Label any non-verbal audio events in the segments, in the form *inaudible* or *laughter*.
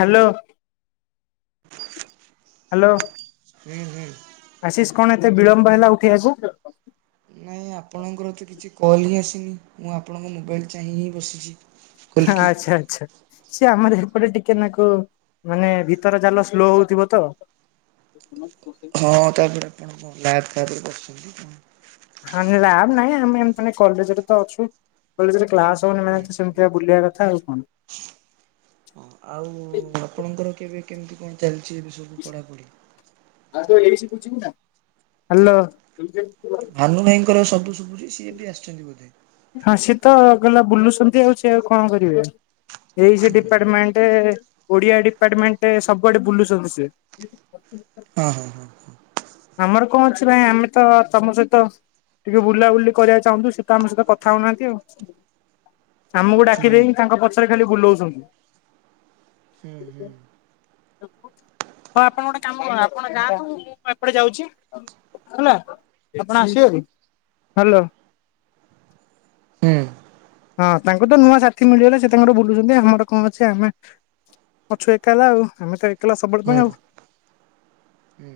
Hello hello. ହୁଁ ହୁଁ। ଆଶିଷ କଣ ଏତେ ବିଳମ୍ବ ହେଲା ଉଠେଇବାକୁ? ନାଇଁ ଆପଣଙ୍କର ତ କିଛି କଲ୍ ହିଁ ଆସିନି ମୁଁ ଆପଣଙ୍କ ମୋବାଇଲ ଚାହିଁ ହିଁ ବସିଛି। ଖୋଲିକି ଆଚ୍ଛା ଆଚ୍ଛା। ସେ ଆମର ହେପଟେ ଟିକେନାକୁ ମାନେ ଭିତର ଜାଲ ସ୍ଲୋ ହଉଥିବ ତ *unintelligible* ହଁ ତାପରେ ଆପଣ କଣ ଲ୍ୟାବ ଟାପରେ କରୁଛନ୍ତି କଣ? ହଁ ଲ୍ୟାବ ନାଇଁ ଆମେ ଏମ କଲେଜରେ ତ ଅଛୁ କଲେଜରେ କ୍ଲାସ ତ ହୁଁ ମ୍ୟାଚ୍ ହୁଁ। ସେମତି ବୁଲିବା କଥା ଆଉ କଣ? ହଁ ଆଉ ଆପଣଙ୍କର କେବେ କେମତି କଣ ଚାଲିଛି ଏବେ ସବୁ ପଢ଼ାପଢ଼ି? ହାଲୋ। କାହ୍ନୁ ଭାଇଙ୍କର ଶବ୍ଦ ଶୁଭୁଛି ସିଏ ବି ଆସିଛନ୍ତି ବୋଧେ? ହଁ ସିଏ ତ ଗଲା ବୁଲୁଛନ୍ତି ଆଉ ସେ ଆଉ କଣ କରିବେ ଏଇ ସେ ଡିପାର୍ଟମେଣ୍ଟ ଓଡିଆ ଡିପାର୍ଟମେଣ୍ଟ୍ ସବୁଆଡେ ବୁଲୁଚନ୍ତି ସେ। ଅ ହ। ଆମର କଁ ଅଛି ବା ଆମେ ତ ତମ ସହିତ ଟିକେ ବୁଲା ବୁଲା ବୁଲି କରିବାକୁ ଚାହୁଁଚୁ ସିଏ ତ ଆମ ସହିତ କଥା ହୋଉନାହାନ୍ତି ଆଉ। ଆମକୁ ଡାକି ହୁଁ। ଦେଇ ତାଙ୍କ ପଛରେ ଖାଲି ବୁଲଉଛନ୍ତି। ହୁଁ ହୁଁ ହଉ ଆପଣ ଗୋଟେ କାମ କର ଆପଣ ଗାଁକୁ ମୁଁ ମୁଁ ଏପଟେ ଯାଉଚି ହେଲା ଆପଣ ଆସିବେ ହ୍ୟାଲୋ। ହଁ ତାଙ୍କୁ ତ ନୂଆ ସାଥି ମିଳିଗଲା ସେ ତାଙ୍କର ବୁଲୁଚନ୍ତି ଆମର କଁ ଅଛି ଆମେ ଅଛୁ ଏକାଲା ହେଲା ଆଉ ଆମେ ତ ଏକାଲା ହୁଁ ସବୁବେଳେ ହୁଁ ପାଇଁ ଆଉ। ହୁଁ।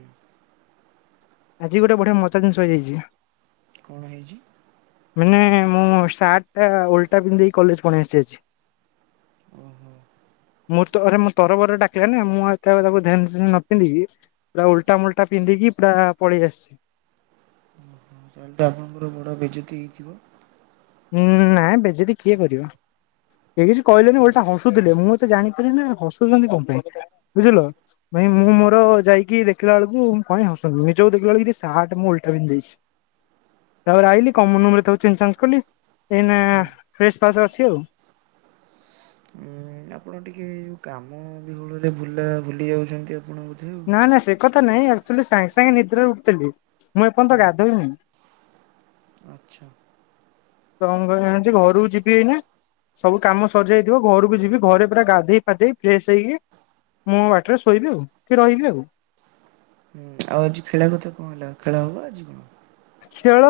ଆଜି ଗୋଟେ ବଢିଆ ମଜା ଜିନ୍ଷ ହେଇଯାଇଚି। କଣ ହେଇଚି? ମାନେ ମୁଁ ସାର୍ଟ୍ ଏ ଓଲଟା ପିନ୍ଧି ଦେଇକି କଲେଜ୍ ପୁଣି ଆସିଚି ଆଜି। ଓହୋ। ମୁଁ ତରେ ମୋ ତରବର ଡାକିଲାନି ମୁଁ ଏ ତାକୁ ଧ୍ୟାନ୍ ସେ ନ ପିନ୍ଧିକି ପୁରା ଉଲଟା ମୋଲ୍ଟା ପିନ୍ଧକି ପୁର ପଳେଆସିଛି। ଓହୋ। ତାହାଲେ ତ ଆପଣଙ୍କର ବଡ଼ ବେଜତି ହେଇଥିବ? ହୁଁ ନାଇଁ ବେଜେତୀ କିଏ କରିବ? କେହି କିଛି କହିଲେନି ଓଲଟା ହସୁଥିଲେ ମୁଁ ଏତେ ଜାଣିପାରିଲିନି ନା ହସୁଚନ୍ତି କଁ ପାଇଁ ବୁଝିଲ। ଭାଇ ମୁଁ ହୁଁ। ମୋର ଯାଇକି ଦେଖିଲା ବେଳକୁ କାଇଁ ହସୁଛନ୍ତି ନିଜକୁ ଦେଖିଲା ବେଳକୁ ସାଆଟ୍ ମୁଁ ଓଲଟା ପିନ୍ଧି ଦେଇଚି। ତାପରେ ଆଇିଲି କମନ୍ ରୁମୁରେ ତାକୁ ଚେଞ୍ଜ୍ ଚାଞ୍ଜ୍ କଲି। ଏଇନା ହୁଁ ଫ୍ରେଶ୍ ଫାସ୍ ଅଛି ଆଉ। ଉଁ ଆପଣ ଟିକେ କାମ ବିହୁଳ ରେ ଭୁଲା ଭୁଲି ଯାଉଛନ୍ତି ଆପଣ ଆଉ। ନା ନାଁ ସେ କଥା ନାଇଁ ଆକ୍ଚୁଆଲି ସାଙ୍ଗେ ସାଙ୍ଗେ ନିଦରେ ଉଠଥିଲି ମୁଁ ହୁଁ ଏପଯ୍ୟନ୍ତ ଗାଧୋଇନି। ଆଚ୍ଛା। ତଁ କଇଁ ଆଜି ଘରକୁ ଯିବି ଏଇନା। ସବୁ କାମ ସରିଯାଇଥିବ ଘରକୁ ଯିବି ଘରେ ପୁରା ଗାଧେଇ ପାଧେଇ ଫ୍ରେଶ ହେଇକି ମୁଁ ବାଟରେ ଶୋଇବି ଆଉ କି ରହିବି ଆଉ। ହୁଁ ଆଉ ଆଜି ଖେଳ କଥା କଁ ହେଲା ଖେଳ ହବ ଆଜି କଣ? ଖେଳ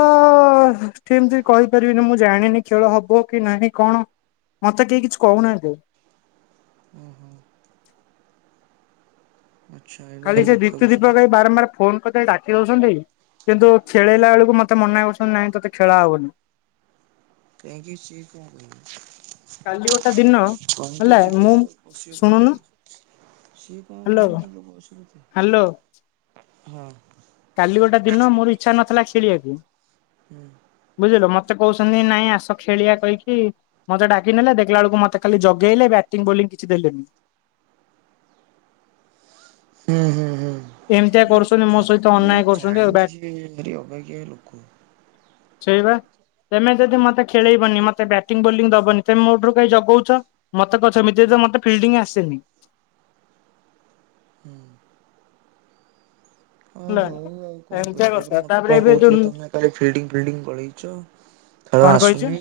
କେମତି କହିପାରିବିନି ମୁଁ ଜାଣିନି ଖେଳ ହବ କି ନାହିଁ କଣ? ମତେ କେହି କିଛି କୋହୁନାହାନ୍ତି? ଉଁ ହୁଁ। ଆଚ୍ଛା ଏ ଖାଲି ଭାରି ସେ ଦୁଃଖ ଦୀପ୍ତି ବିଷୟ ଦୀପକ ଭାଇ ବାରମ୍ବାର ଫୋନ କରି ଦେଇ ଡା କି ଦୋଉଛନ୍ତି କିନ୍ତୁ ଖେଳେଇଲା ବେଳୁକୁ ମତେ ମନା କରୁଛନ୍ତି ନାଇଁ ତୋତେ ଖେଳା ହବନି। କାଇଁକି ସିଏ କଣ କି? କାଲି ଗୋଟେ ଦିନ ତମେ ତ ହେଲା ଯିବ ମୁଁ ପଶିବ ଶୁଣୁନୁ ପଡିଆରେ। ସିଏ କଁ ହ୍ୟାଲୋ କହିବ ତାଙ୍କ ବୟଷ ହ୍ୟାଲୋ କେତେ। କାଲି ଗୋଟେ ଦିନ ମୋର ଇଚ୍ଛା ନଥିଲା ଖେଳିବାକୁ। ହୁଁ। ବୁଝିଲ ମତେ କହୁଛନ୍ତି ନାଇଁ ଆସ ଖେଳିଆ କହିକି ମତେ ଡାକିନେଲେ ଦେଖିଲା ବେଳକୁ ମୋତେ ଖାଲି ଜଗେଇଲେ ବ୍ୟାଟିଂ ବୋଲିଂ କିଛି ଦେଲେନି। ହୁଁ ହୁଁ ହୁଁ। ଏମିତିଆ ନାଇ କରୁଛନ୍ତି ମୋ ସହିତ ତାଙ୍କୁ ଅନ୍ୟାୟ ମୁଁ କରୁଛନ୍ତି ଆଉ ବ୍ୟାଟ ଜାଣିଛି ସିଏ ଭାରି ଅବାଗିଆ ଲୋକ। ସେିଇବା ତେମେ ଯଦି ମତେ ଖେଳେଇବନି ମତେ ବ୍ୟାଟିଂ ବୋଲିଂ ଦବନି ତେମେ ମୋ ଠୁ କାଇଁ ଜଗୋଉଛ। ମତେ କଛମିତିତ ମତେ ଫିଲ୍ଡିଂ ଆସେନି। ହୁଁ। ହଁ ନା। ହଉ ଆଉ କଣ କହିବା ତାପରେ ମତେ କଣ କହୁଥିଲେ ତମେ କାଲି ଫିଲ୍ଡିଙ୍ଗ ଫିଲ୍ଡିଙ୍ଗ ଗଳେଇଛ ଖେଳ କଣ କହିଛି ଆସୁନି।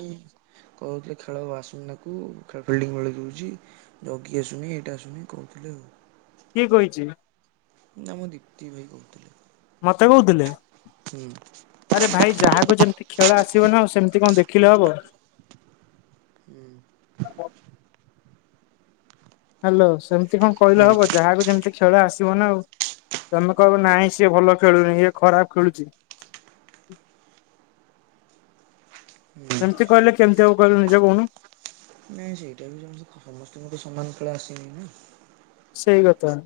କହୁଥିଲେ ଖେଳ ଆଉ ଆସୁନି ତାକୁ ଖାଲି ଫିଲ୍ଡିଙ୍ଗ ଗଳେଇ ଦଉଛି। ଜଗି ଆସୁନି ଏଇଟା ଆସୁନି କହୁଥିଲେ ଆଉ। କିଏ କହିଛି? ନା ମୁଁ ଦୀପ୍ତି ଭାଇ କହୁଥିଲେ। ମତେ କହୁଥିଲେ? ହୁଁ। ଆରେ ଭାଇ ଯାହାକୁ ଯେମିତି ଖେଳ ଆସିବ ନା ସେମିତି କଣ ଦେଖିଲେ ହବ। ହୁଁ। ହ୍ୟାଲୋ ସେମିତି କଣ କହିଲେ ହବ ହୁଁ ଯାହାକୁ ଯେମିତି ଖେଳ ଆସିବ ନା ଆଉ ତମେ କହିବ ନାଇଁ ସିଏ ଭଲ ଖେଳୁନି ଇଏ ଖରାପ ଖେଳୁଛି। ଏମିତି କହିଲେ କେମିତି ହବ କହିଲୁ ନିଜେ କହୁନୁ। ନାଇଁ ସେଇଟା ବି ଜଣକୁ ସମସ୍ତଙ୍କୁ ତ ସମାନ ଖେଳେ ଆସିନି ନା। ସେଇ କଥା।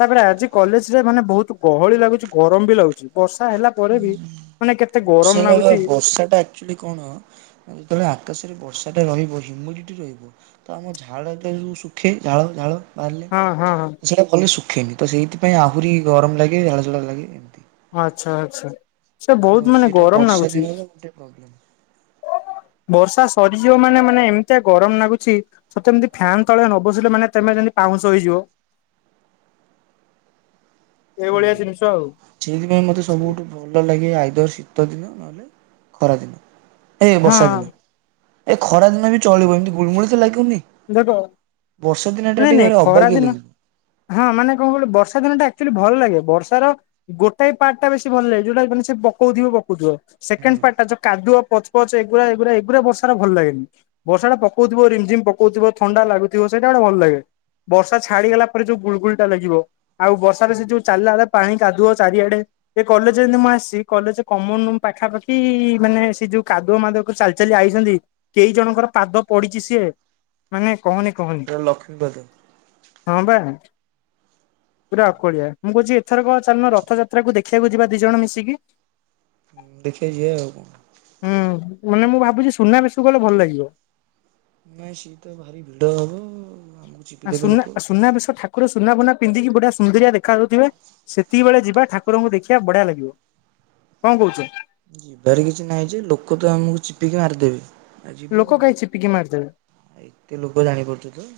ତାପରେ ଆଜି କଲେଜ ରେ ମାନେ ବହୁତ ଗହଳି ଲାଗୁଛି ଗରମ ବି ଲାଗୁଛି ବର୍ଷା ହେଲା ପରେ ବି ମାନେ କେତେ ଗରମ ବର୍ଷା କାଳିଆ ଲାଗୁଛି ବର୍ଷା ଟା ଆକ୍ଚୁଲି କଣ ଯେତେବେଳେ ଆକାଶରେ ବର୍ଷାଟା ରହିବ ହ୍ୟୁମିଡିଟି ରହିବ। ତ ଆମ ଝାଳା ଟା ଯୋଉ ଶୁଖେ ଝାଳ ଝାଳ। ବାହାରିଲେ ହଁ ହଁ ହଁ ସେଇଟା ଭଲରେ ଶୁଖେନି ତ ସେଇଥିପାଇଁ ଆହୁରି ଗରମ ଲାଗେ ଝାଳ ଝାଳ ଲାଗେ ଏମିତି। ଆଚ୍ଛା ଆଚ୍ଛା ସେ ତ ବହୁତ ମାନେ ସେଇଟା ଗରମ ବର୍ଷା ଲାଗୁଛି। ଦିନରେ ଗୋଟେ ପ୍ରୋବ୍ଲେମ। ବର୍ଷା ସରିଯିବ ମାନେ ମାନେ ଏମିତିଆ ଗରମ ଲାଗୁଛି ସତେ ଯେମିତି ଫ୍ୟାନ ତଳେ ନ ବସିଲେ ମାନେ ତେମେ ଯେମିତି ପାଉଁଶ ହେଇଯିବ। ହୁଁ ଏଇଭଳିଆ ଜିନିଷ ଆଉ। ସେଇଥିପାଇଁ ମୋତେ ସବୁଠୁ ଭଲ ଲାଗେ ଆଇଦର ଶୀତ ଦିନ ନହେଲେ ଖରା ଦିନ। ଏ ହଁ ବର୍ଷା ଦିନ ଏ ଖରା ଦିନ ବି ଚଳିବ ଏମିତି ଗୁଳମୁଳି ତ ଲାଗିବନି। ଦେଖ ବର୍ଷା ଦିନ ଟା ନାଇଁ ଟିକେ ନାଇଁ ଭାରି ଖରା ଅବାଗିଆ ଦିନ ଲାଗି ହଁ ମାନେ କଣ କହିଲ ବର୍ଷା ଦିନ ଟା ଆକ୍ଚୁଆଲି ଭଲ ଲାଗେ ବର୍ଷା ର ଗୋଟାଏ ପାର୍ଟ ଟା ବେଶୀ ଭଲ ଲାଗେ ଯୋଉଟା ମାନେ ସେ ପକଉଥିବ ପକଉଥିବ। ସେକେଣ୍ଡ ପାର୍ଟ ଯୋ କାଦୁଅ ପଚ ପଚ ଏଗୁରା ଏଗୁରା ଏଗୁୁରା ବର୍ଷାରେ ଭଲ ଲାଗେନି। ବର୍ଷା ଟା ପକଉଥିବ ରିମ୍ ଝିମ୍ ପକଉଥିବ ଥଣ୍ଡା ଲାଗୁଥିବ ସେଇଟା ଗୋଟେ ଭଲ ଲାଗେ। ବର୍ଷା ଛାଡିଗଲା ପରେ ଯୋଉ ଗୁଳ ଗୁଳି ଟା ଲାଗିବ ଆଉ ବର୍ଷାରେ ସେ ଯୋଉ ଚାଲିଲା ବେଳେ ପାଣି କାଦୁଅ ଚାରିଆଡେ ଏ କଲେଜ ଯେମତି ମୁଁ ଆସି କଲେଜ କମନ ରୁମ୍ ପାଖାପାଖି ମାନେ ସେ ଯୋଉ କାଦୁଅ ମାଦଅ କରି ଚାଲି ଚାଲି ଆଇଛନ୍ତି କେଇ ଜଣଙ୍କର ପାଦ ପଡିଛି ସିଏ ମାନେ କହନି କହନି ପୁରା ଲକ୍ଷ୍ମୀପାଦ। ହଁ ବା। ପୁରା ଅକଳିଆ ମୁଁ କହୁଛି ଏଥର କ ଚାଲୁନ ରଥଯାତ୍ରାକୁ ଦେଖିବାକୁ ଯିବା ଦି ଜଣ ମିଶିକି। ଦେଖିବାକୁ ଯିବା ଆଉ କଣ। ହୁଁ ମାନେ ମୁଁ ଭାବୁଛି ସୁନା ବେଶକୁ ଗଲେ ଭଲ ଲାଗିବ। ନାଇଁ ସିଏ ତ ଭାରି ଭିଡ ହବ ଆମକୁ ଚିପିଦେବେ ସୁନା ଲୋକ। ସୁନାବେଶ ଠାକୁର ସୁନାଫୁନା ପିନ୍ଧିକି ବଢିଆ ସୁନ୍ଦରିଆ ଦେଖା ଦେଖାଯାଉଥିବେ। ସେତିକି ବେଳେ ଯିବା ଠାକୁରଙ୍କୁ ଦେଖିବା ବଢିଆ ଲାଗିବ କଣ କହୁଛ? ଯିବାରେ କିଛି ନାହିଁ ଯେ ଲୋକ ତ ଆମକୁ ଚିପିକି ମାରିଦେବେ ଆଉ ଯିବ ଲୋକ କଣ। କାହିଁ ଚିପିକି ମାରିଦେବେ। ଆ ଏତେ ଲୋକ ଜାଣିପାରୁଛ ତ।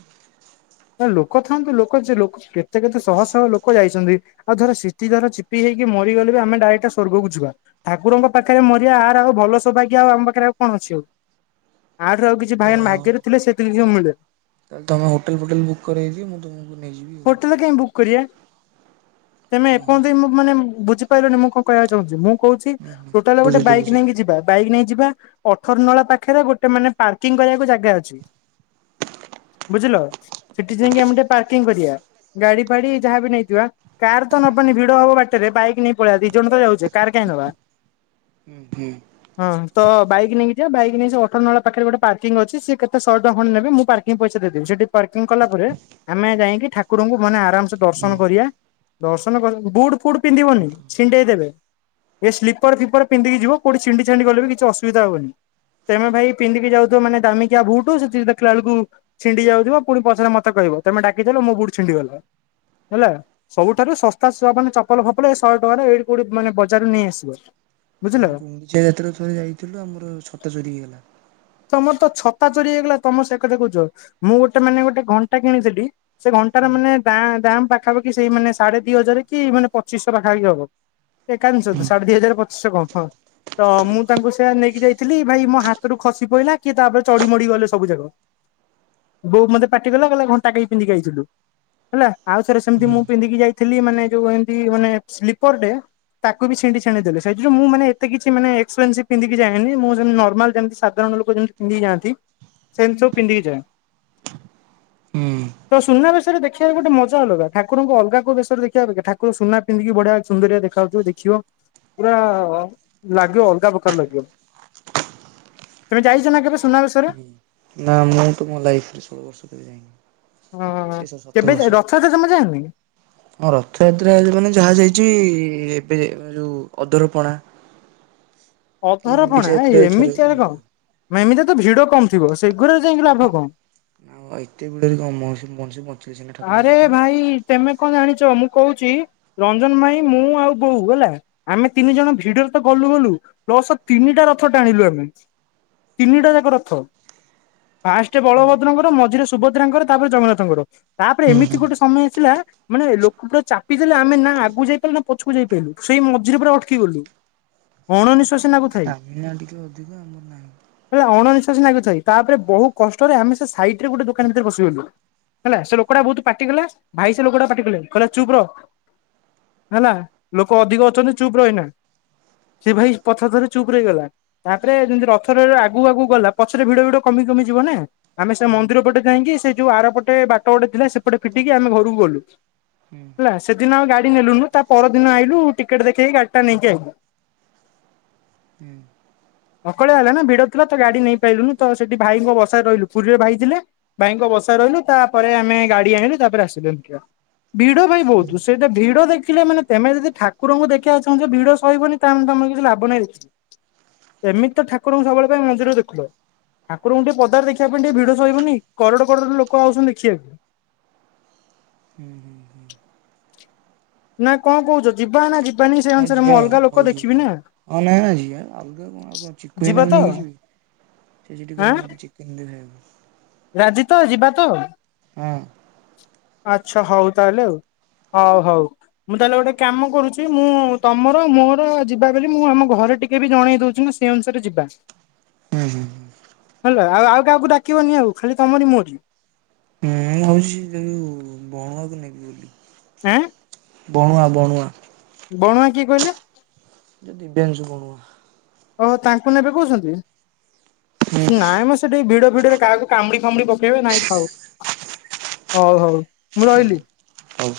ନା ଲୋକ ଥାଆନ୍ତୁ ଲୋକ ଯେ କେତେ କେତେ ଶହ ଶହ ଲୋକ ଯାଇ ଆଉ ଧର ସିଟି ଧର ଚିପି ହେଇକି ମରିଗଲେ ବି ଆମେ ଡାଇରେକ୍ଟ ସ୍ୱର୍ଗ କୁ ଯିବା। ଠାକୁରଙ୍କ ପାଖରେ ମରିିବା ଆର ଆଉ ଭଲ ସୌଭାଗ୍ୟ ଆଉ ଆମ ପାଖରେ ଆଉ କଣ ଅଛି ଆଉ ଆଠାରୁ ଆଉ କି ଭାଇ ଆମ ଓହୋ ଭାଗ୍ୟ ରେ ଥିଲେ ସେତିକି *unintelligible* ମିଳେ। ତାହେଲେ ତମେ ହୋଟଲ ଫୋଟେଲ ବୁକ୍ କର ଆଜି ମୁଁ ତମକୁ ନେଇଯିବି ଆଉ। ହୋଟେଲ ତ କାହିଁ ବୁକ୍ କରିବା? ତମେ ଓହୋ ଏପଯ୍ୟନ୍ତ ମୁଁ ମାନେ ବୁଝିପାରିଲନି ମୁଁ କଣ କହିବାକୁ ଚାହୁଁଛି ମୁଁ କହୁଛି? ହୁଁ ହୁଁ ଟୋଟାଲ ଗୋଟେ ବୁଝିଲି ବାଇକ୍ ବୁଝିଲି ନେଇକି ଯିବା। ବାଇକ୍ ନେଇଯିବା ଅଠର ନଳା ପାଖରେ ଗୋଟେ ମାନେ ପାର୍କିଂ କରିବାକୁ ଜାଗା ଅଛି? ବୁଝିଲ ସେଠି ଯାଇକି ଆମେ ଟିକେ ପାର୍କିଂ କରିବା ଗାଡି ଫାଡି ଯାହାବ ନେଇଥିବା। କାର ତ ନବନି ଭିଡ ହବ ବାଟରେ ବାଇକ୍ ନେଇ ପଳେଇବା ଦି ଜଣ ତ ଯାଉଛେ କାର କାଇହିଁ ନବା? ହୁଁ ହୁଁ। ହଁ ତ ବାଇକ୍ ନେଇକି ଯିବା ବାଇକ ନେଇକ ସେ ଅଠର ନଳା ପାଖରେ ଗୋଟେ ପାର୍କିଂ ଅଛି ସେ କେତେ ଶହ ଟଙ୍କା ଖଣ ନେବେ ମୁଁ ପାର୍କିଂ ପଇସା ଦେଇଦେବି ସେଠି ପାର୍କିଂ କଲା ପରେ ଆମେ ଯାଇକି ଠାକୁରଙ୍କୁ ମାନେ ଆରାମସେ ହୁଁ। ଦର୍ଶନ କରିବା। ଦର୍ଶନ କର ବୁଟ ଫୁଡ ପିନ୍ଧିବନି ଛିଣ୍ଡେଇ ଦେେବେ। ଏ ସ୍ଲିପର ଫିପର ପିନ୍ଧିକି ଯିବୋଉଠିଛିଣ୍ଡିଛାଡି ଗଲେ କିଛିସୁବିଧା ହବନି। ତମେ ଭାଇ ପିନ୍ଧିକି ଯାଉଥିବ ମାନେ ଦାମିକିଆ ବୁଟୁ ସେ ଦେଖିଲା ବେଳକୁ ଛିଣ୍ଡି ଯାଉଥିବ। ପୁଣି ପସରେ ମତେ କହିବ ତମେ ଡାକିଦଲ ମୋ ବୁଟୁ ଛିଣ୍ଡିଗଲ ହେଲା। ସବୁଠାରୁ ଶସ୍ତା ମାନେ ଚପଲ ଫପଲ ଏ ଶହେ ଟଙ୍କାରେ ଏଇଠି କୋଉଠି ମେ ବଜାରରୁ ନେଇ ଆସିବ। ବୁଝିଲ। ଆମେ ଗୁଙ୍ଗଡିଚିଆ ଯାତ୍ରା ଥରେ ଯାଇଥିଲୁ ଆମର ଛତା ଚୋରି ହେଇଗଲା। ତମର ତ ଛତା ଚୋରି ହେଇଗଲା ତମ ସେ କଥା କହୁଛ ମୁଁ ଗୋଟେ ମାନେ ଗୋଟେ ଘଣ୍ଟା କିଣିଥିଲି। ସେ ଘଣ୍ଟାରେ ହୁଁ ମାନେ ଦାାମ ପାଖାପାଖି ସେଇ ମାନେ। ସାଢେ ଦି ହଜାର କି ମାନେ ପଚିଶହ ପାଖାପଖି ହବ। ଏକା ହୁଁ ଜିନିଷ ସାଢେ ଦି ହଜାର ପଚଶହ କ ହଁ। ତ ମୁଁ ତାଙ୍କୁ ସେଆ ନେଇକି ଯାଇଥିଲି ଭାଇ ମୋ ହାତରୁ। ଖସି ପଡିଲା କିଏ ତାପରେ ଚଢ ମଡି ଗଲେ ସବୁ ଜାଗା। ବୋଉ ମତେ ପାଟି ଗଲାଲା ଘଣ୍ଟାାଇ ପିନ୍ଧି ଖାଇଥିଲୁ। ହେଲା ଆଉ ସେରେ ସେମିତି ହୁଁ ମୁଁ ପିନ୍ଧିକି ଯାଇଥିଲି ମାନେ ଯୋଉ ଏମିତି ମାନେ ସ୍ଲିପର ତାକୁ ବି ଛିଣ୍ଡି ଛିଡି ଦେଲେ ସେ ମୁ ମାନେ ଏତେ କିଛି ଏକ୍ସେ ପିଧିକି ଯଏନି ମୁଁ ସେମିତି ନର୍ମାଲ ମାନେ ସାଧା ସିଧା ସାଧାରଣ ଲୋକ ଯେମିତି ପିନ୍ଧିକି ଯଆନ୍ତି ସେମିତିବୁ ପିନ୍ଧିକି ଯାଏ। ହୁଁ। ତ ସୁନା ବେଶରେ ଦେଖିବାକୁ ଗୋଟେ ମଜା ଅଲଗା ଠାକୁଙ୍କୁ ଅଲଗା କ ବରେ ଦେଖିବା ଠାର ସୁନା ବଢିଆ ସୁନ୍ଦର ଦେଖାାଯାଉଥିବ ଦେଖିବ ପୁରା ଲାଗିବ ଅଲଗା ପ୍ରକାର ଲାଗିବ। ତୁମେ ଯାଇଛ ନା କେବେ ସୁନା ବିଷୟରେ ହୁଁ। ନା ମୁଁ ତ ମୋ ଲାଇଫ ରେ ଷୋହଳ ବର୍ଷ ଯାଇନି। ହଁ ଏ ସରି ସତର କେବେ ବର୍ଷ। ରଥ ଜମା ଯାଏନି? ହଁ ରଥଯାତ୍ରା ମାନେ ଯାହା ଯାଇଛି ଏବେ ଯୋଉ ଅଦରପଣା। ଅଧର ଫଣା ଯାତ୍ରାରେ ଥରେ ଏମିତି ଆରେ କଣ? ଆଉ। ମ ଏମିତି ତ ଭିଡ କମ ଥିବ ସେଗୁଡରେ ଯାଇକି ଲାଭ କଣ? *unintelligible* ଠାକୁରଙ୍କୁ ଆରେ ଦେଖିବ। ଭାଇ ତମେ କଣ ଜାଣିଛ ମୁଁ କହୁଛି ରଞ୍ଜନ ଭାଇ ମୁଁ ଆଉ ବୋଉ ହେଲା। ଆମେ ତିନି ଜଣ ଭିଡରେ ତ ଗଲୁ ଗଲୁ ପ୍ଲସ ତିନିଟା ରଥ ଟାଣିଲୁ ଆମେ। ତିନିଟା ଯାକ ରଥ। ପାାଷ୍ଟରେ ବଳଭଦ୍ରଙ୍କର ମଝିରେ ସୁଭଦ୍ରାଙ୍କର ତାପରେ ଜଗନ୍ନାଥଙ୍କର ତାପରେ ହୁଁ ଏମିତି ହୁଁ। ଗୋଟେ ସମୟ ଆସିଲା ମାନେ ଲୋକ ତୋ ଚାପି ଦେଲେ ଆମେ ନା ଆଗକୁ ଯାଇପାରିଲୁ ନା ପଛକୁ ଯାଇପାରିଲୁ ସେଇ ମଝିରେ ପୁରା ଅଟକି ଗଲୁ। *inaudible* ଅଣନିଶ୍ୱାସୀ ଲାଗୁଥାଏ *inaudible* ହେଲେ ଅଣନିଶ୍ୱାସ ଲାଗୁଥାଇ। ତାପରେ ବହୁ କଷ୍ଟରେ ଆମେ ସେ ସାଇଟ୍ ରେ ଗୋଟେ ଦୋକାନ ଭିତରେ ବସିିଗଲୁ। ହେଲା ସେ ଲୋକଟା ବହୁତ ପାଟିଗଲା ଭାଇ ସେ ଲୋକଟା କୁ ପାଟି କଲେ। କହିଲେ ଚୁପ୍ ରୁହ। ହେଲା ଲୋକ ଅଧିକ ଅଛନ୍ତି ଚୁପ୍ ରହ ଏଇନା। ସେ ଭାଇ ପଥଥର ଚୁପ୍ ରହିଗଲା। ତାପରେ ଯେମିତି ରଥରେ ଆଗକୁ ଆଗକୁ ଗଲା ପଛରେ ଭିଡ ଭିଡ କମି କମିଯିବ ନା। ଆମେ ସେ ହୁଁ ମନ୍ଦିର ପଟେ ଯାଇକି ସେ ଯୋଉ ଆରପଟେ ବାଟ ଗୋଟେ ଥିଲା ସେପଟେ ଫିଟିକି ଆମେ ଘରକୁ ଗଲୁ। ହୁଁ ହେଲା ସେଦିନ ଆଉ ଗାଡି ନେଲୁନୁ। ତା ପରଦିନ ଆଇଲୁ ଟିକେଟ୍ ଦେଖେଇକି ଗାଡି ଟା ନେଇକି ଆଇଲୁ। *inaudible* *unintelligible* ସକାଳିଆ ହେଲା ନା ଭିଡ ଥିଲା ତ ଗାଡି ନେଇ ପାଇଲୁନୁ ତ ସେଠି ଭାଇଙ୍କ ବସାରେ ରହିଲୁ ପୁରୀରେ ଭାଇ ଥିଲେ ଭାଇଙ୍କ ବସାରେ ରହିଲୁ ତାପରେ ଆମେ ଗାଡି ଆଣିଲୁ ତାପରେ ଆସିଲୁ। ଭିଡ ଭାଇ ବୋହୁତ୍ ସେଇଟା ଭିଡ ଦେଖିଲେ ମାନେ ତମେ ଯଦି ଠାକୁରଙ୍କୁ ଦେଖିବାକୁ ଚାହୁଁଛ ଭିଡ ସହିବନି ତା ତମର କିଛି ଲାଭ ନାଇ। ଏମିତି ତ ଠାକୁରଙ୍କୁ ସବୁବେଳେ ପାଇଁ ମନ୍ଦିରକୁ ଦେଖୁଛ ଠାକୁରଙ୍କୁ ଟିକେ ପଦାର ଦେଖିବା ପାଇଁ ଟିକେ ଭିଡ ସହିବନି କରଡ କରଡ ଲୋକ ଆଉଛନ୍ତି ଦେଖିବାକୁ। ହୁଁ ଉଁ। ନା କଣ କହୁଛ ଯିବା ନା ଯିବା । ଯିବା ତ? *unintelligible* ସେ ସେଠି ଆଁ କହିବ ମୋତେ ଚିକେନ୍ ଦିଅ ଖାଇବାକୁ। ରାଜି ତୋ ଯିବା ତ? ହଁ। ଆଚ୍ଛା ହଉ ତାହେଲେ। ହୋଉ ହୋଉ ମୁଁ ତାହେଲେ ଗୋଟେ କାମ କରୁଛି। ମୁଁ ତମର ମୋର ଯିବା ବୋଲି ମୁଁ ଆମ ଘରେ ଟିକେ ବି ଜଣେଇ ଦଉଛିି ନା ସେ ଅନୁସାରେ ଯିବା। ହୁଁ ହୁଁ। ହେଲା ଆଉ ଆଉ କାହାକୁ ଡାକିବନି ଆଉ ଖାଲି ତମରି ମୋରି ମୁଁ ଭାବୁଛି ଯୋଉ ବଣକୁ ନେବି ବୋଲି ଆ ବଣୁଆ ବୁଣୁଆ ବଣୁଆ କିଏ କହିଲ? ଯଦି ବେଞ୍ଚ ବଣୁଆ। ଓହୋ ତାଙ୍କୁ ନେବେ କହୁଛନ୍ତି? ହୁଁ ନାଇଁ ମ ସେଠି ଭିଡ ଭିଡରେ କାହାକୁ କାମୁଡି ଫାମୁଡି ପକେଇବେ ନାଇଁ ଥାଉ। ହୋଉ ହୋଉ ମୁଁ ରହିଲି। ହଉ।